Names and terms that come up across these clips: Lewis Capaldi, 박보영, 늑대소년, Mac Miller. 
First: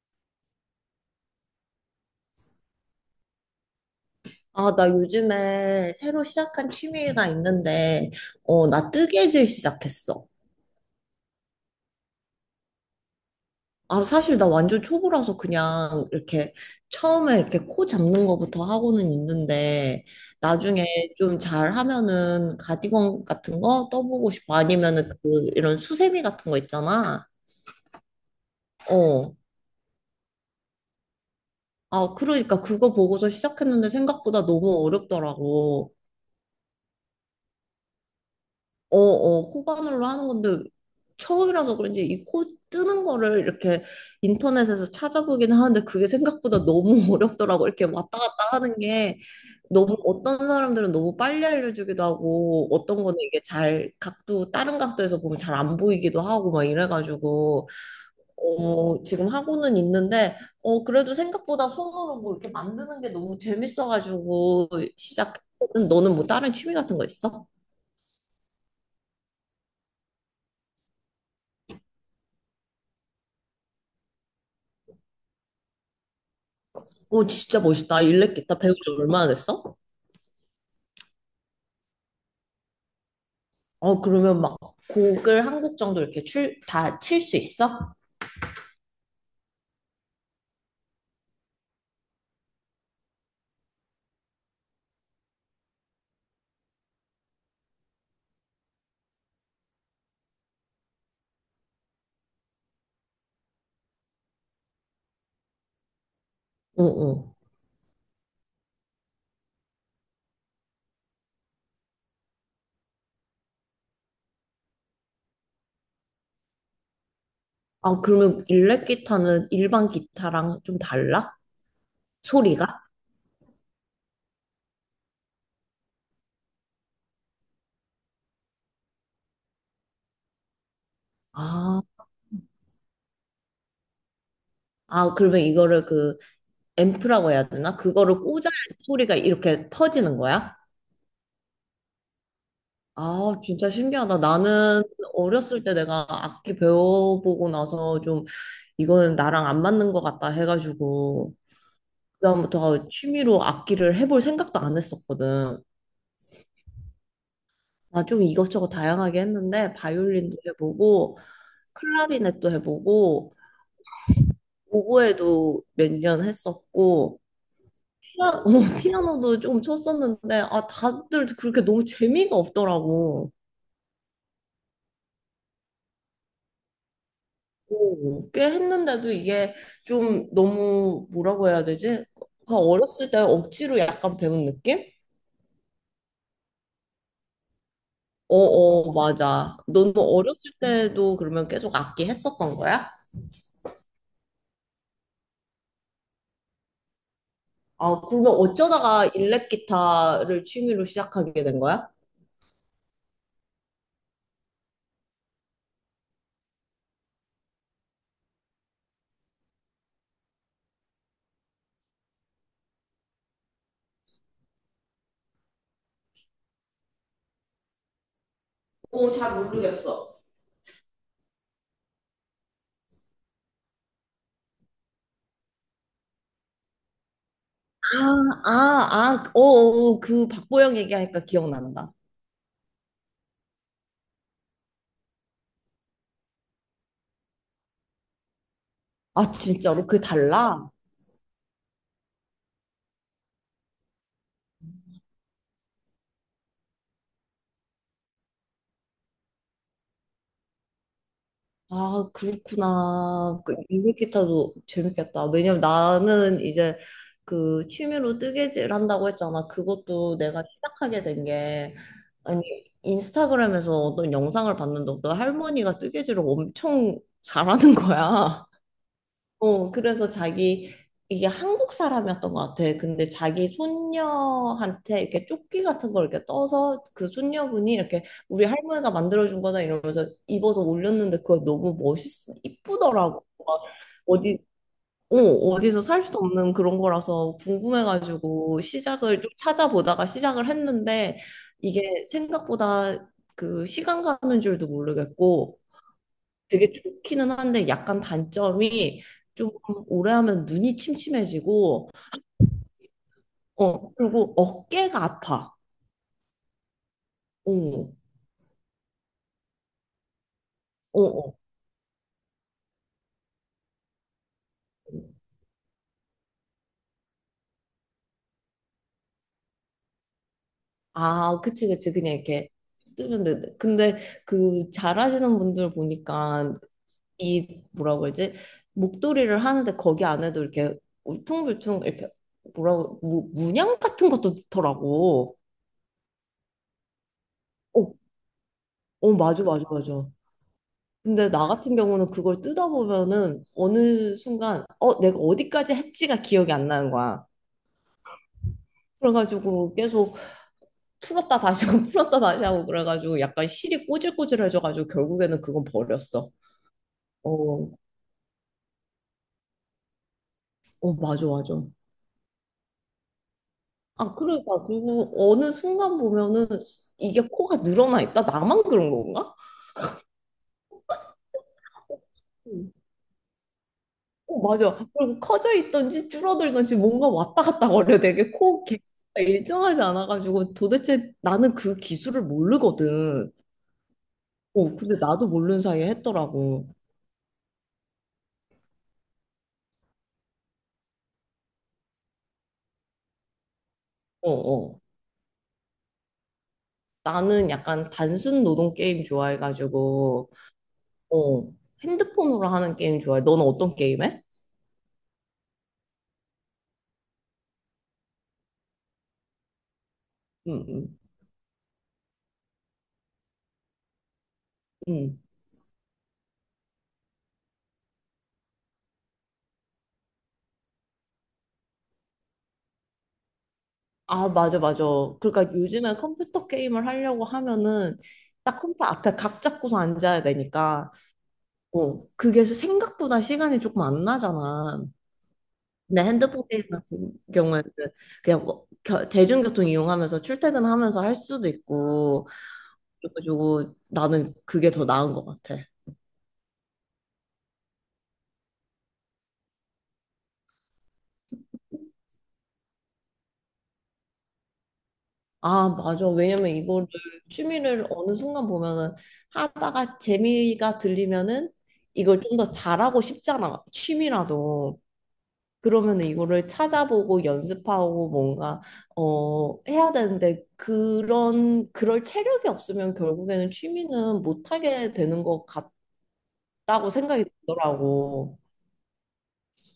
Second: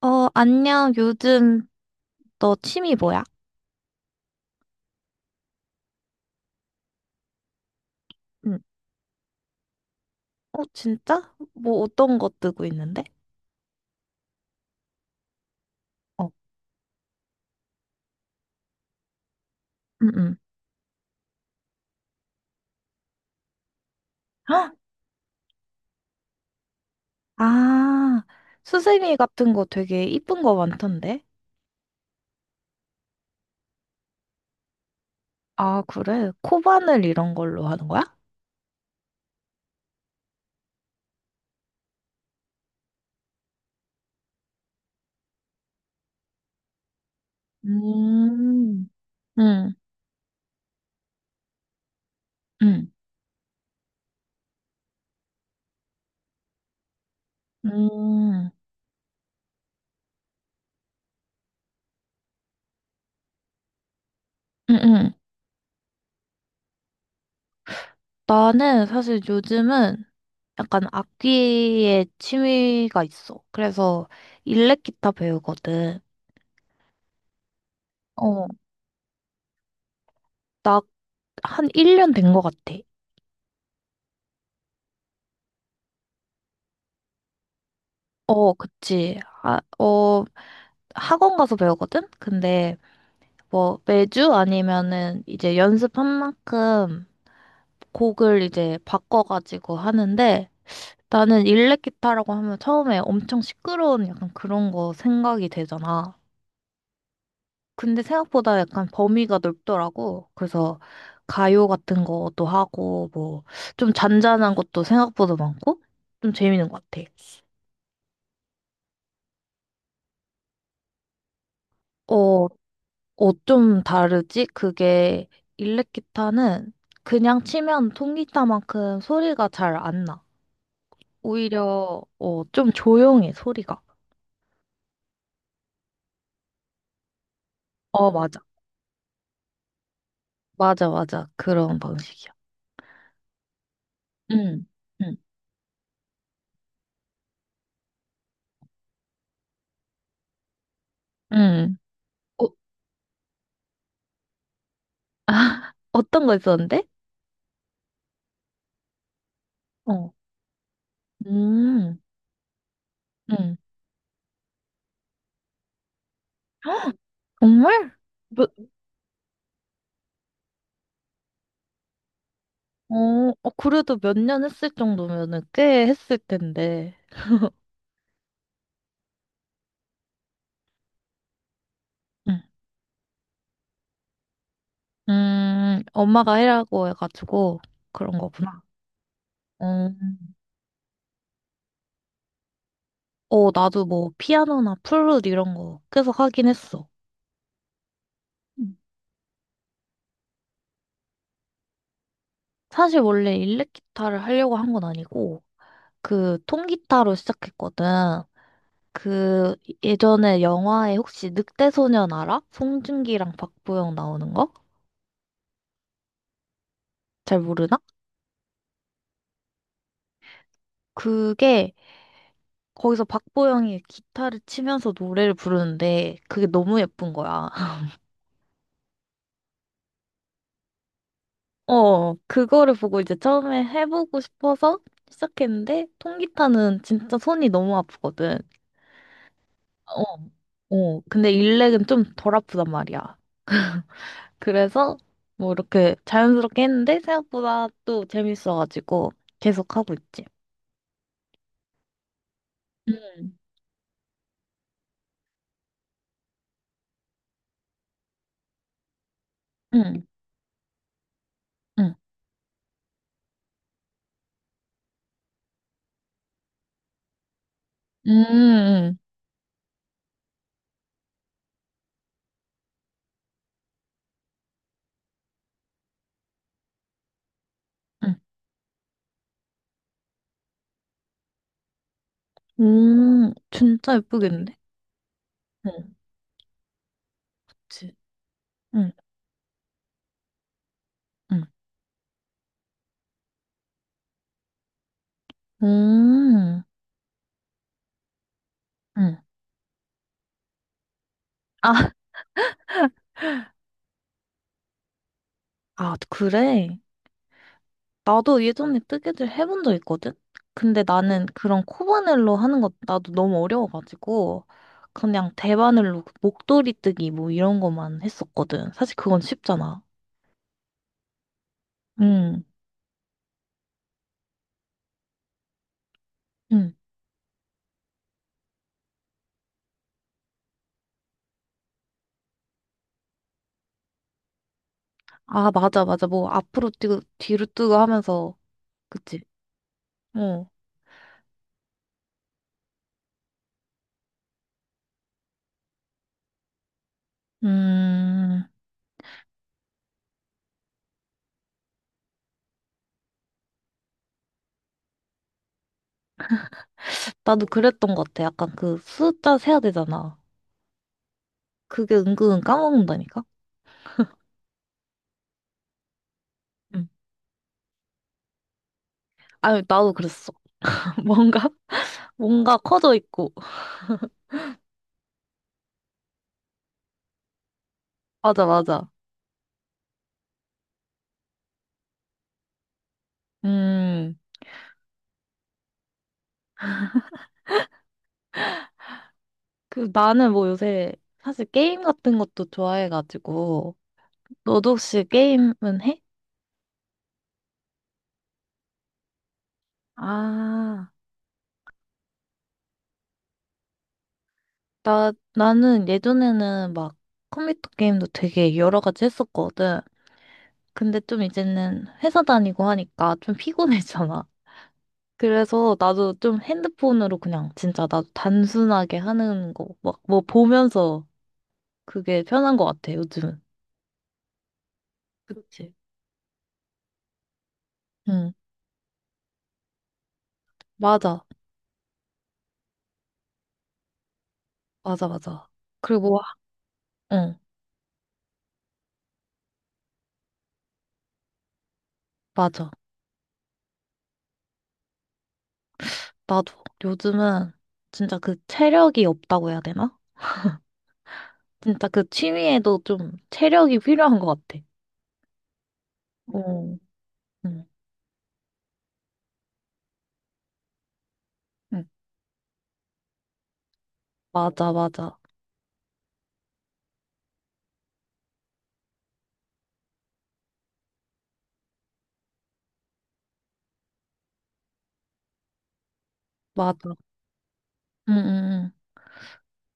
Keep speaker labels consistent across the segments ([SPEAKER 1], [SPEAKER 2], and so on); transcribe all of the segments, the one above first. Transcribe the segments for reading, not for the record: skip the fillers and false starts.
[SPEAKER 1] 어, 안녕. 요즘 너 취미 뭐야?
[SPEAKER 2] 아, 나 요즘에 새로 시작한 취미가 있는데,
[SPEAKER 1] 응.
[SPEAKER 2] 나 뜨개질 시작했어.
[SPEAKER 1] 어, 진짜? 뭐 어떤 거 뜨고 있는데?
[SPEAKER 2] 아, 사실 나 완전 초보라서 그냥
[SPEAKER 1] 어.
[SPEAKER 2] 이렇게 처음에 이렇게 코 잡는 거부터 하고는 있는데,
[SPEAKER 1] 응, 응.
[SPEAKER 2] 나중에 좀 잘하면은 가디건 같은 거 떠보고 싶어.
[SPEAKER 1] 헉!
[SPEAKER 2] 아니면은 그, 이런 수세미 같은 거 있잖아.
[SPEAKER 1] 아, 수세미
[SPEAKER 2] 어.
[SPEAKER 1] 같은 거 되게 이쁜 거 많던데?
[SPEAKER 2] 아, 그러니까 그거 보고서 시작했는데 생각보다 너무
[SPEAKER 1] 아,
[SPEAKER 2] 어렵더라고.
[SPEAKER 1] 그래? 코바늘 이런 걸로 하는 거야?
[SPEAKER 2] 코바늘로 하는 건데 처음이라서 그런지 이 코 뜨는 거를 이렇게 인터넷에서 찾아보긴 하는데 그게 생각보다 너무 어렵더라고. 이렇게 왔다 갔다 하는
[SPEAKER 1] 음,
[SPEAKER 2] 게
[SPEAKER 1] 응,
[SPEAKER 2] 너무 어떤 사람들은 너무 빨리 알려주기도 하고
[SPEAKER 1] 응,
[SPEAKER 2] 어떤 거는 이게 잘 각도 다른 각도에서 보면 잘 안 보이기도 하고 막 이래가지고
[SPEAKER 1] 음,
[SPEAKER 2] 지금 하고는 있는데 그래도 생각보다 손으로 뭐 이렇게 만드는 게 너무 재밌어가지고
[SPEAKER 1] 응, 응.
[SPEAKER 2] 시작. 너는 뭐 다른 취미 같은 거 있어?
[SPEAKER 1] 나는 사실 요즘은 약간 악기에 취미가 있어. 그래서 일렉 기타 배우거든.
[SPEAKER 2] 오, 진짜 멋있다. 일렉
[SPEAKER 1] 어.
[SPEAKER 2] 기타 배운 지 얼마나 됐어?
[SPEAKER 1] 나 한 1년 된 거 같아.
[SPEAKER 2] 그러면 곡을 한 곡 정도 이렇게 다 칠 수 있어?
[SPEAKER 1] 어, 그치. 아, 어, 학원 가서 배우거든? 근데 뭐 매주 아니면은 이제 연습한 만큼 곡을 이제 바꿔가지고 하는데 나는 일렉 기타라고 하면 처음에 엄청 시끄러운 약간 그런 거 생각이 되잖아.
[SPEAKER 2] 어, 어.
[SPEAKER 1] 근데 생각보다 약간 범위가 넓더라고. 그래서 가요 같은 것도 하고 뭐 좀 잔잔한 것도 생각보다 많고 좀 재밌는 것 같아.
[SPEAKER 2] 아, 그러면 일렉 기타는 일반 기타랑 좀 달라?
[SPEAKER 1] 어,
[SPEAKER 2] 소리가?
[SPEAKER 1] 어, 좀 다르지? 그게 일렉 기타는 그냥 치면 통기타만큼 소리가 잘 안 나.
[SPEAKER 2] 아,
[SPEAKER 1] 오히려 어, 좀 조용해, 소리가.
[SPEAKER 2] 아, 그러면 이거를 그 앰프라고 해야 되나?
[SPEAKER 1] 어,
[SPEAKER 2] 그거를
[SPEAKER 1] 맞아.
[SPEAKER 2] 꽂아야 소리가 이렇게 퍼지는 거야?
[SPEAKER 1] 맞아, 맞아. 그런 방식이야.
[SPEAKER 2] 아, 진짜 신기하다.
[SPEAKER 1] 응,
[SPEAKER 2] 나는
[SPEAKER 1] 응,
[SPEAKER 2] 어렸을 때 내가 악기 배워보고 나서 좀 이거는 나랑 안 맞는 것 같다 해가지고
[SPEAKER 1] 응. 어,
[SPEAKER 2] 그다음부터 취미로 악기를 해볼 생각도 안 했었거든.
[SPEAKER 1] 어떤 거 있었는데?
[SPEAKER 2] 나 좀 이것저것 다양하게 했는데
[SPEAKER 1] 어,
[SPEAKER 2] 바이올린도 해보고
[SPEAKER 1] 음,
[SPEAKER 2] 클라리넷도 해보고
[SPEAKER 1] 응.
[SPEAKER 2] 오보에도 몇 년 했었고
[SPEAKER 1] 정말?
[SPEAKER 2] 피아, 어,
[SPEAKER 1] 몇,
[SPEAKER 2] 피아노도 좀 쳤었는데 아 다들 그렇게 너무 재미가 없더라고.
[SPEAKER 1] 어, 어, 그래도 몇 년 했을 정도면은 꽤 했을 텐데.
[SPEAKER 2] 오, 꽤 했는데도 이게 좀 너무 뭐라고 해야 되지?
[SPEAKER 1] 응.
[SPEAKER 2] 그 어렸을 때 억지로 약간 배운 느낌?
[SPEAKER 1] 엄마가 해라고 해가지고 그런
[SPEAKER 2] 어,
[SPEAKER 1] 거구나.
[SPEAKER 2] 어, 맞아.
[SPEAKER 1] 어.
[SPEAKER 2] 너는 어렸을 때도 그러면 계속 악기 했었던 거야?
[SPEAKER 1] 어, 나도 뭐 피아노나 플룻 이런 거 계속 하긴 했어.
[SPEAKER 2] 아, 그러면
[SPEAKER 1] 음.
[SPEAKER 2] 어쩌다가 일렉 기타를 취미로 시작하게 된 거야?
[SPEAKER 1] 사실 원래 일렉 기타를 하려고 한 건 아니고 그 통기타로 시작했거든. 그 예전에 영화에 혹시 늑대소년 알아? 송중기랑 박보영 나오는 거? 잘 모르나?
[SPEAKER 2] 오, 잘 모르겠어.
[SPEAKER 1] 그게 거기서 박보영이 기타를 치면서 노래를 부르는데 그게 너무 예쁜 거야.
[SPEAKER 2] 아, 아, 아, 어, 어, 그 박보영 얘기하니까 기억난다.
[SPEAKER 1] 어, 그거를 보고 이제 처음에 해보고 싶어서 시작했는데 통기타는 진짜 손이 너무 아프거든.
[SPEAKER 2] 아, 진짜로? 그게
[SPEAKER 1] 어,
[SPEAKER 2] 달라?
[SPEAKER 1] 어. 근데 일렉은 좀 덜 아프단 말이야. 그래서 뭐 이렇게 자연스럽게 했는데 생각보다 또 재밌어가지고 계속 하고 있지.
[SPEAKER 2] 아,
[SPEAKER 1] 음,
[SPEAKER 2] 그렇구나. 그 일렉 기타도 재밌겠다. 왜냐면 나는 이제 그 취미로 뜨개질 한다고 했잖아.
[SPEAKER 1] 음,
[SPEAKER 2] 그것도 내가 시작하게 된 게,
[SPEAKER 1] 음,
[SPEAKER 2] 아니, 인스타그램에서 어떤 영상을 봤는데 어떤 할머니가 뜨개질을 엄청 잘하는 거야.
[SPEAKER 1] 음,
[SPEAKER 2] 그래서 자기, 이게 한국 사람이었던 것 같아. 근데 자기 손녀한테 이렇게 조끼 같은 걸 이렇게 떠서 그 손녀분이 이렇게
[SPEAKER 1] 음,
[SPEAKER 2] 우리 할머니가 만들어준 거다 이러면서 입어서 올렸는데 그거 너무 멋있어. 이쁘더라고. 막
[SPEAKER 1] 진짜
[SPEAKER 2] 어디,
[SPEAKER 1] 예쁘겠네.
[SPEAKER 2] 어디서
[SPEAKER 1] 응,
[SPEAKER 2] 살 수도 없는 그런 거라서
[SPEAKER 1] 그치.
[SPEAKER 2] 궁금해가지고
[SPEAKER 1] 응,
[SPEAKER 2] 시작을 좀 찾아보다가 시작을 했는데
[SPEAKER 1] 응,
[SPEAKER 2] 이게 생각보다 그 시간 가는 줄도 모르겠고
[SPEAKER 1] 음,
[SPEAKER 2] 되게 좋기는 한데 약간 단점이
[SPEAKER 1] 응.
[SPEAKER 2] 좀 오래 하면 눈이 침침해지고,
[SPEAKER 1] 아,
[SPEAKER 2] 그리고 어깨가 아파.
[SPEAKER 1] 아, 그래.
[SPEAKER 2] 어,
[SPEAKER 1] 나도 예전에 뜨개질 해본 적 있거든? 근데
[SPEAKER 2] 어,
[SPEAKER 1] 나는
[SPEAKER 2] 어.
[SPEAKER 1] 그런 코바늘로 하는 것 나도 너무 어려워가지고 그냥 대바늘로 그 목도리 뜨기 뭐 이런 것만 했었거든. 사실 그건 쉽잖아.
[SPEAKER 2] 아, 그치, 그치. 그냥
[SPEAKER 1] 응,
[SPEAKER 2] 이렇게 뜨면 돼. 근데 그 잘하시는 분들 보니까
[SPEAKER 1] 응.
[SPEAKER 2] 이 뭐라고 그러지? 목도리를 하는데 거기 안에도 이렇게 울퉁불퉁 이렇게 문양 같은 것도 넣더라고.
[SPEAKER 1] 아, 맞아, 맞아. 뭐 앞으로 뛰고 뒤로 뛰고
[SPEAKER 2] 어,
[SPEAKER 1] 하면서
[SPEAKER 2] 어,
[SPEAKER 1] 그치?
[SPEAKER 2] 맞아, 맞아, 맞아.
[SPEAKER 1] 어.
[SPEAKER 2] 근데 나 같은 경우는 그걸 뜯어보면은 어느 순간, 내가 어디까지 했지가 기억이 안 나는 거야.
[SPEAKER 1] 음,
[SPEAKER 2] 그래가지고 계속 풀었다 다시 하고 풀었다 다시 하고 그래가지고 약간 실이 꼬질꼬질해져가지고 결국에는 그건 버렸어.
[SPEAKER 1] 나도
[SPEAKER 2] 어,
[SPEAKER 1] 그랬던 것 같아. 약간 그 숫자 세야 되잖아.
[SPEAKER 2] 어, 맞아, 맞아.
[SPEAKER 1] 그게 은근 까먹는다니까?
[SPEAKER 2] 아, 그러니까. 그리고 어느 순간 보면은
[SPEAKER 1] 응.
[SPEAKER 2] 이게 코가 늘어나 있다? 나만 그런 건가?
[SPEAKER 1] 아니, 나도 그랬어. 뭔가, 뭔가
[SPEAKER 2] 어,
[SPEAKER 1] 커져 있고.
[SPEAKER 2] 어, 맞아. 그리고 커져 있던지 줄어들던지 뭔가 왔다 갔다 거려. 되게
[SPEAKER 1] 맞아,
[SPEAKER 2] 코
[SPEAKER 1] 맞아.
[SPEAKER 2] 개수가 일정하지 않아가지고 도대체 나는 그 기술을 모르거든.
[SPEAKER 1] 음.
[SPEAKER 2] 근데 나도 모르는 사이에 했더라고.
[SPEAKER 1] 그 나는 뭐 요새 사실 게임 같은 것도 좋아해가지고
[SPEAKER 2] 어,
[SPEAKER 1] 너도
[SPEAKER 2] 어.
[SPEAKER 1] 혹시 게임은 해?
[SPEAKER 2] 나는 약간 단순 노동 게임 좋아해가지고,
[SPEAKER 1] 아,
[SPEAKER 2] 어, 핸드폰으로 하는 게임 좋아해. 너는 어떤 게임 해?
[SPEAKER 1] 나 나는 예전에는 막 컴퓨터 게임도 되게 여러 가지 했었거든.
[SPEAKER 2] 응, 응,
[SPEAKER 1] 근데 좀 이제는 회사 다니고 하니까 좀 피곤해잖아.
[SPEAKER 2] 응.
[SPEAKER 1] 그래서 나도 좀 핸드폰으로 그냥 진짜 나도 단순하게 하는 거 막 뭐 보면서 그게 편한 것 같아 요즘은.
[SPEAKER 2] 아, 맞아, 맞아. 그러니까
[SPEAKER 1] 그치.
[SPEAKER 2] 요즘에 컴퓨터 게임을 하려고 하면은
[SPEAKER 1] 응
[SPEAKER 2] 딱 컴퓨터 앞에 각 잡고서 앉아야 되니까.
[SPEAKER 1] 맞아
[SPEAKER 2] 그게 생각보다 시간이 조금 안 나잖아.
[SPEAKER 1] 맞아 맞아.
[SPEAKER 2] 근데
[SPEAKER 1] 그리고 와,
[SPEAKER 2] 핸드폰 게임 같은
[SPEAKER 1] 응
[SPEAKER 2] 경우에는 그냥 뭐 대중교통 이용하면서 출퇴근하면서 할 수도 있고,
[SPEAKER 1] 맞아.
[SPEAKER 2] 그래가지고 나는 그게 더 나은 것 같아.
[SPEAKER 1] 나도 요즘은 진짜 그 체력이 없다고 해야 되나? 진짜 그 취미에도 좀 체력이 필요한 것 같아.
[SPEAKER 2] 아, 맞아. 왜냐면
[SPEAKER 1] 어,
[SPEAKER 2] 이거를
[SPEAKER 1] 응,
[SPEAKER 2] 취미를 어느 순간 보면은 하다가 재미가 들리면은
[SPEAKER 1] 응.
[SPEAKER 2] 이걸 좀 더 잘하고 싶잖아.
[SPEAKER 1] 맞아,
[SPEAKER 2] 취미라도.
[SPEAKER 1] 맞아,
[SPEAKER 2] 그러면 이거를 찾아보고 연습하고 뭔가 해야 되는데 그런 그럴 체력이 없으면 결국에는 취미는 못 하게 되는 것 같다고
[SPEAKER 1] 맞아.
[SPEAKER 2] 생각이
[SPEAKER 1] 응, 응,
[SPEAKER 2] 들더라고.
[SPEAKER 1] 응.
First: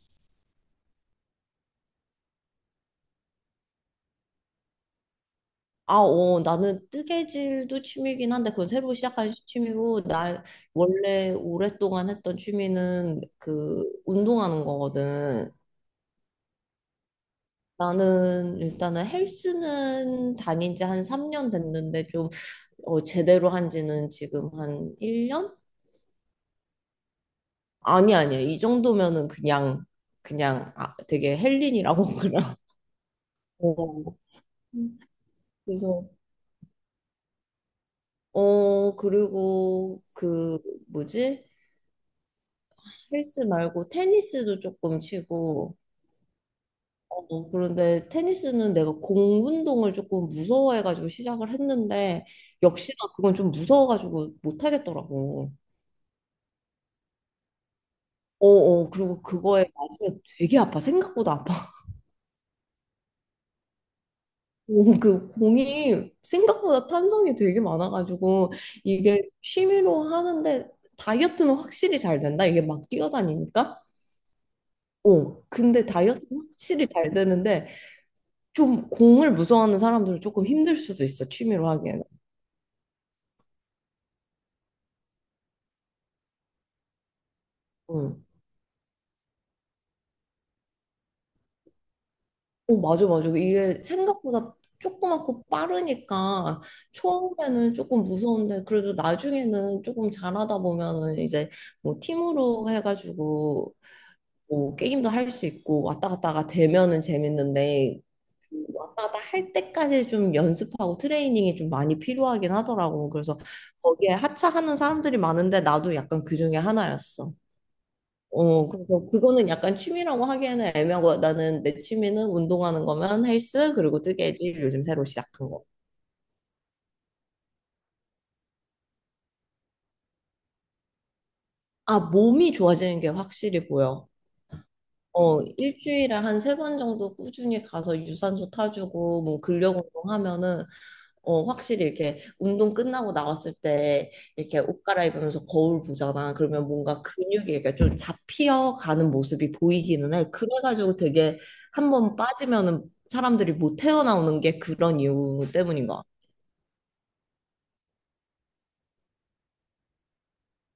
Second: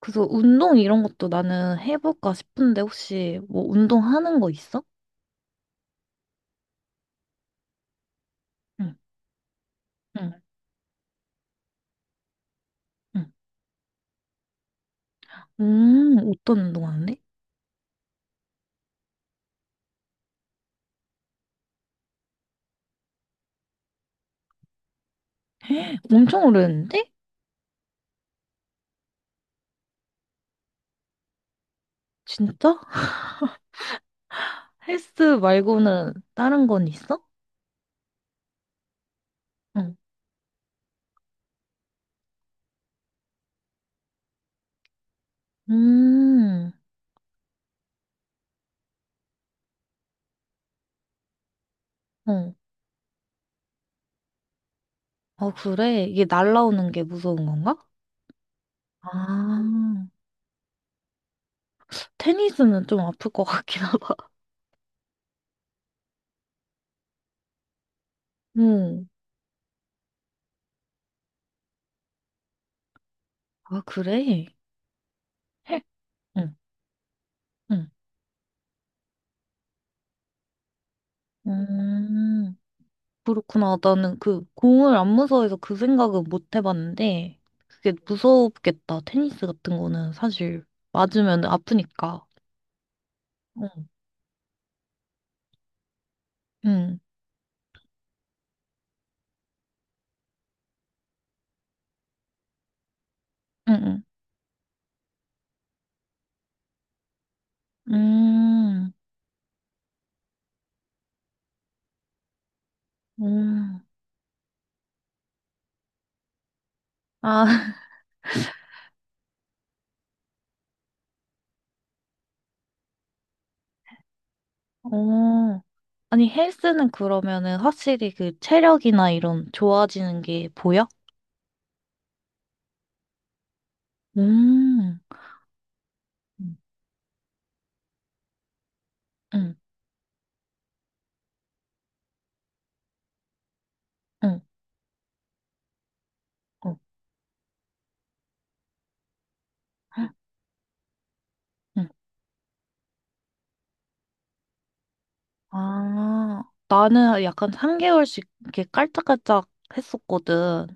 [SPEAKER 1] 그래서 운동 이런 것도 나는 해볼까 싶은데 혹시 뭐 운동하는 거 있어?
[SPEAKER 2] 나는 뜨개질도 취미긴 한데 그건
[SPEAKER 1] 응,
[SPEAKER 2] 새로 시작한 취미고
[SPEAKER 1] 응,
[SPEAKER 2] 나 원래 오랫동안 했던 취미는
[SPEAKER 1] 응.
[SPEAKER 2] 그 운동하는 거거든.
[SPEAKER 1] 어떤 운동 하는데?
[SPEAKER 2] 나는 일단은 헬스는 다닌 지 한 3년 됐는데 좀 제대로 한 지는 지금 한 1년?
[SPEAKER 1] 엄청 오래됐는데?
[SPEAKER 2] 아니 아니야. 이 정도면은 그냥 아, 되게 헬린이라고 그러나.
[SPEAKER 1] 진짜?
[SPEAKER 2] 어.
[SPEAKER 1] 헬스
[SPEAKER 2] 그래서
[SPEAKER 1] 말고는 다른 건 있어?
[SPEAKER 2] 어
[SPEAKER 1] 응.
[SPEAKER 2] 그리고 그 뭐지? 헬스 말고 테니스도 조금 치고
[SPEAKER 1] 음,
[SPEAKER 2] 그런데 테니스는 내가 공 운동을 조금 무서워해가지고 시작을 했는데
[SPEAKER 1] 어.
[SPEAKER 2] 역시나 그건 좀 무서워가지고
[SPEAKER 1] 아,
[SPEAKER 2] 못하겠더라고.
[SPEAKER 1] 그래? 이게 날라오는 게 무서운 건가?
[SPEAKER 2] 어어 그리고
[SPEAKER 1] 아,
[SPEAKER 2] 그거에 맞으면 되게 아파 생각보다 아파
[SPEAKER 1] 테니스는 좀 아플 것 같긴 하다.
[SPEAKER 2] 오, 그 공이 생각보다 탄성이 되게 많아가지고
[SPEAKER 1] 응.
[SPEAKER 2] 이게 취미로 하는데 다이어트는 확실히 잘 된다 이게 막
[SPEAKER 1] 아,
[SPEAKER 2] 뛰어다니니까
[SPEAKER 1] 그래?
[SPEAKER 2] 어 근데 다이어트는
[SPEAKER 1] 응,
[SPEAKER 2] 확실히 잘 되는데
[SPEAKER 1] 응.
[SPEAKER 2] 좀 공을 무서워하는 사람들은 조금 힘들 수도 있어 취미로 하기에는
[SPEAKER 1] 음, 그렇구나. 나는 그 공을 안 무서워해서 그 생각은 못 해봤는데, 그게
[SPEAKER 2] 어.
[SPEAKER 1] 무섭겠다. 테니스 같은 거는 사실 맞으면 아프니까.
[SPEAKER 2] 어, 맞아, 맞아. 이게
[SPEAKER 1] 응,
[SPEAKER 2] 생각보다 조그맣고 빠르니까
[SPEAKER 1] 응,
[SPEAKER 2] 처음에는 조금 무서운데 그래도 나중에는 조금 잘하다 보면은 이제 뭐 팀으로 해가지고
[SPEAKER 1] 응,
[SPEAKER 2] 뭐 게임도 할 수 있고 왔다 갔다가 되면은
[SPEAKER 1] 응.
[SPEAKER 2] 재밌는데 그 왔다 갔다 할 때까지 좀 연습하고 트레이닝이 좀 많이 필요하긴 하더라고. 그래서
[SPEAKER 1] 음.
[SPEAKER 2] 거기에 하차하는 사람들이 많은데 나도 약간 그 중에 하나였어.
[SPEAKER 1] 아,
[SPEAKER 2] 그래서 그거는 약간 취미라고 하기에는 애매하고 나는 내 취미는 운동하는 거면 헬스 그리고 뜨개질 요즘 새로 시작한
[SPEAKER 1] 어.
[SPEAKER 2] 거.
[SPEAKER 1] 아니, 헬스는 그러면은 확실히 그 체력이나 이런 좋아지는 게 보여?
[SPEAKER 2] 아, 몸이 좋아지는 게 확실히 보여.
[SPEAKER 1] 음.
[SPEAKER 2] 어, 일주일에 한 세 번 정도 꾸준히 가서 유산소 타주고 뭐
[SPEAKER 1] 응,
[SPEAKER 2] 근력 운동하면은 확실히 이렇게 운동 끝나고 나왔을 때
[SPEAKER 1] 응.
[SPEAKER 2] 이렇게 옷 갈아입으면서 거울 보잖아. 그러면
[SPEAKER 1] 어,
[SPEAKER 2] 뭔가 근육이 이렇게 좀 잡히어가는 모습이 보이기는 해. 그래가지고 되게
[SPEAKER 1] 응.
[SPEAKER 2] 한 번 빠지면은 사람들이 못 태어나오는 게 그런 이유 때문인 것 같아.
[SPEAKER 1] 아, 나는 약간 3개월씩 이렇게 깔짝깔짝 했었거든.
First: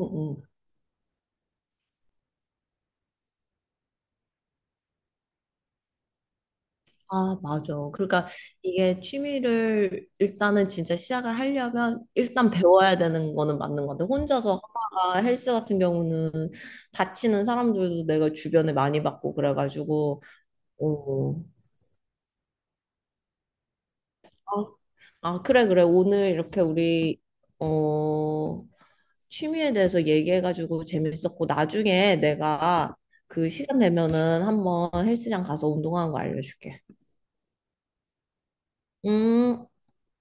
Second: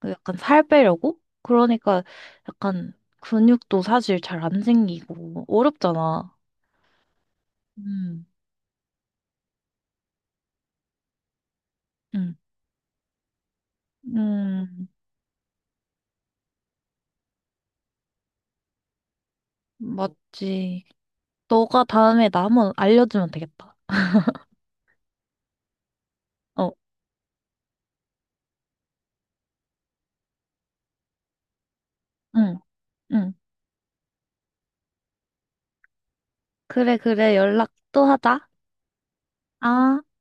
[SPEAKER 2] 응,
[SPEAKER 1] 약간
[SPEAKER 2] 응.
[SPEAKER 1] 살 빼려고? 그러니까 약간 근육도 사실 잘 안 생기고 어렵잖아.
[SPEAKER 2] 아, 맞아.
[SPEAKER 1] 음,
[SPEAKER 2] 그러니까 이게 취미를 일단은 진짜 시작을 하려면
[SPEAKER 1] 응,
[SPEAKER 2] 일단 배워야 되는 거는 맞는 건데 혼자서
[SPEAKER 1] 음,
[SPEAKER 2] 하다가 헬스 같은 경우는 다치는 사람들도 내가 주변에 많이 봤고 그래가지고
[SPEAKER 1] 맞지.
[SPEAKER 2] 어,
[SPEAKER 1] 너가 다음에 나 한번 알려주면 되겠다.
[SPEAKER 2] 아, 아, 그래, 그래. 오늘 이렇게
[SPEAKER 1] 어,
[SPEAKER 2] 우리, 어, 취미에 대해서 얘기해가지고 재밌었고, 나중에
[SPEAKER 1] 응,
[SPEAKER 2] 내가
[SPEAKER 1] 응.
[SPEAKER 2] 그 시간 되면은 한번 헬스장 가서 운동하는 거 알려줄게.
[SPEAKER 1] 그래, 그래. 연락 또 하자.
[SPEAKER 2] 음.
[SPEAKER 1] 아.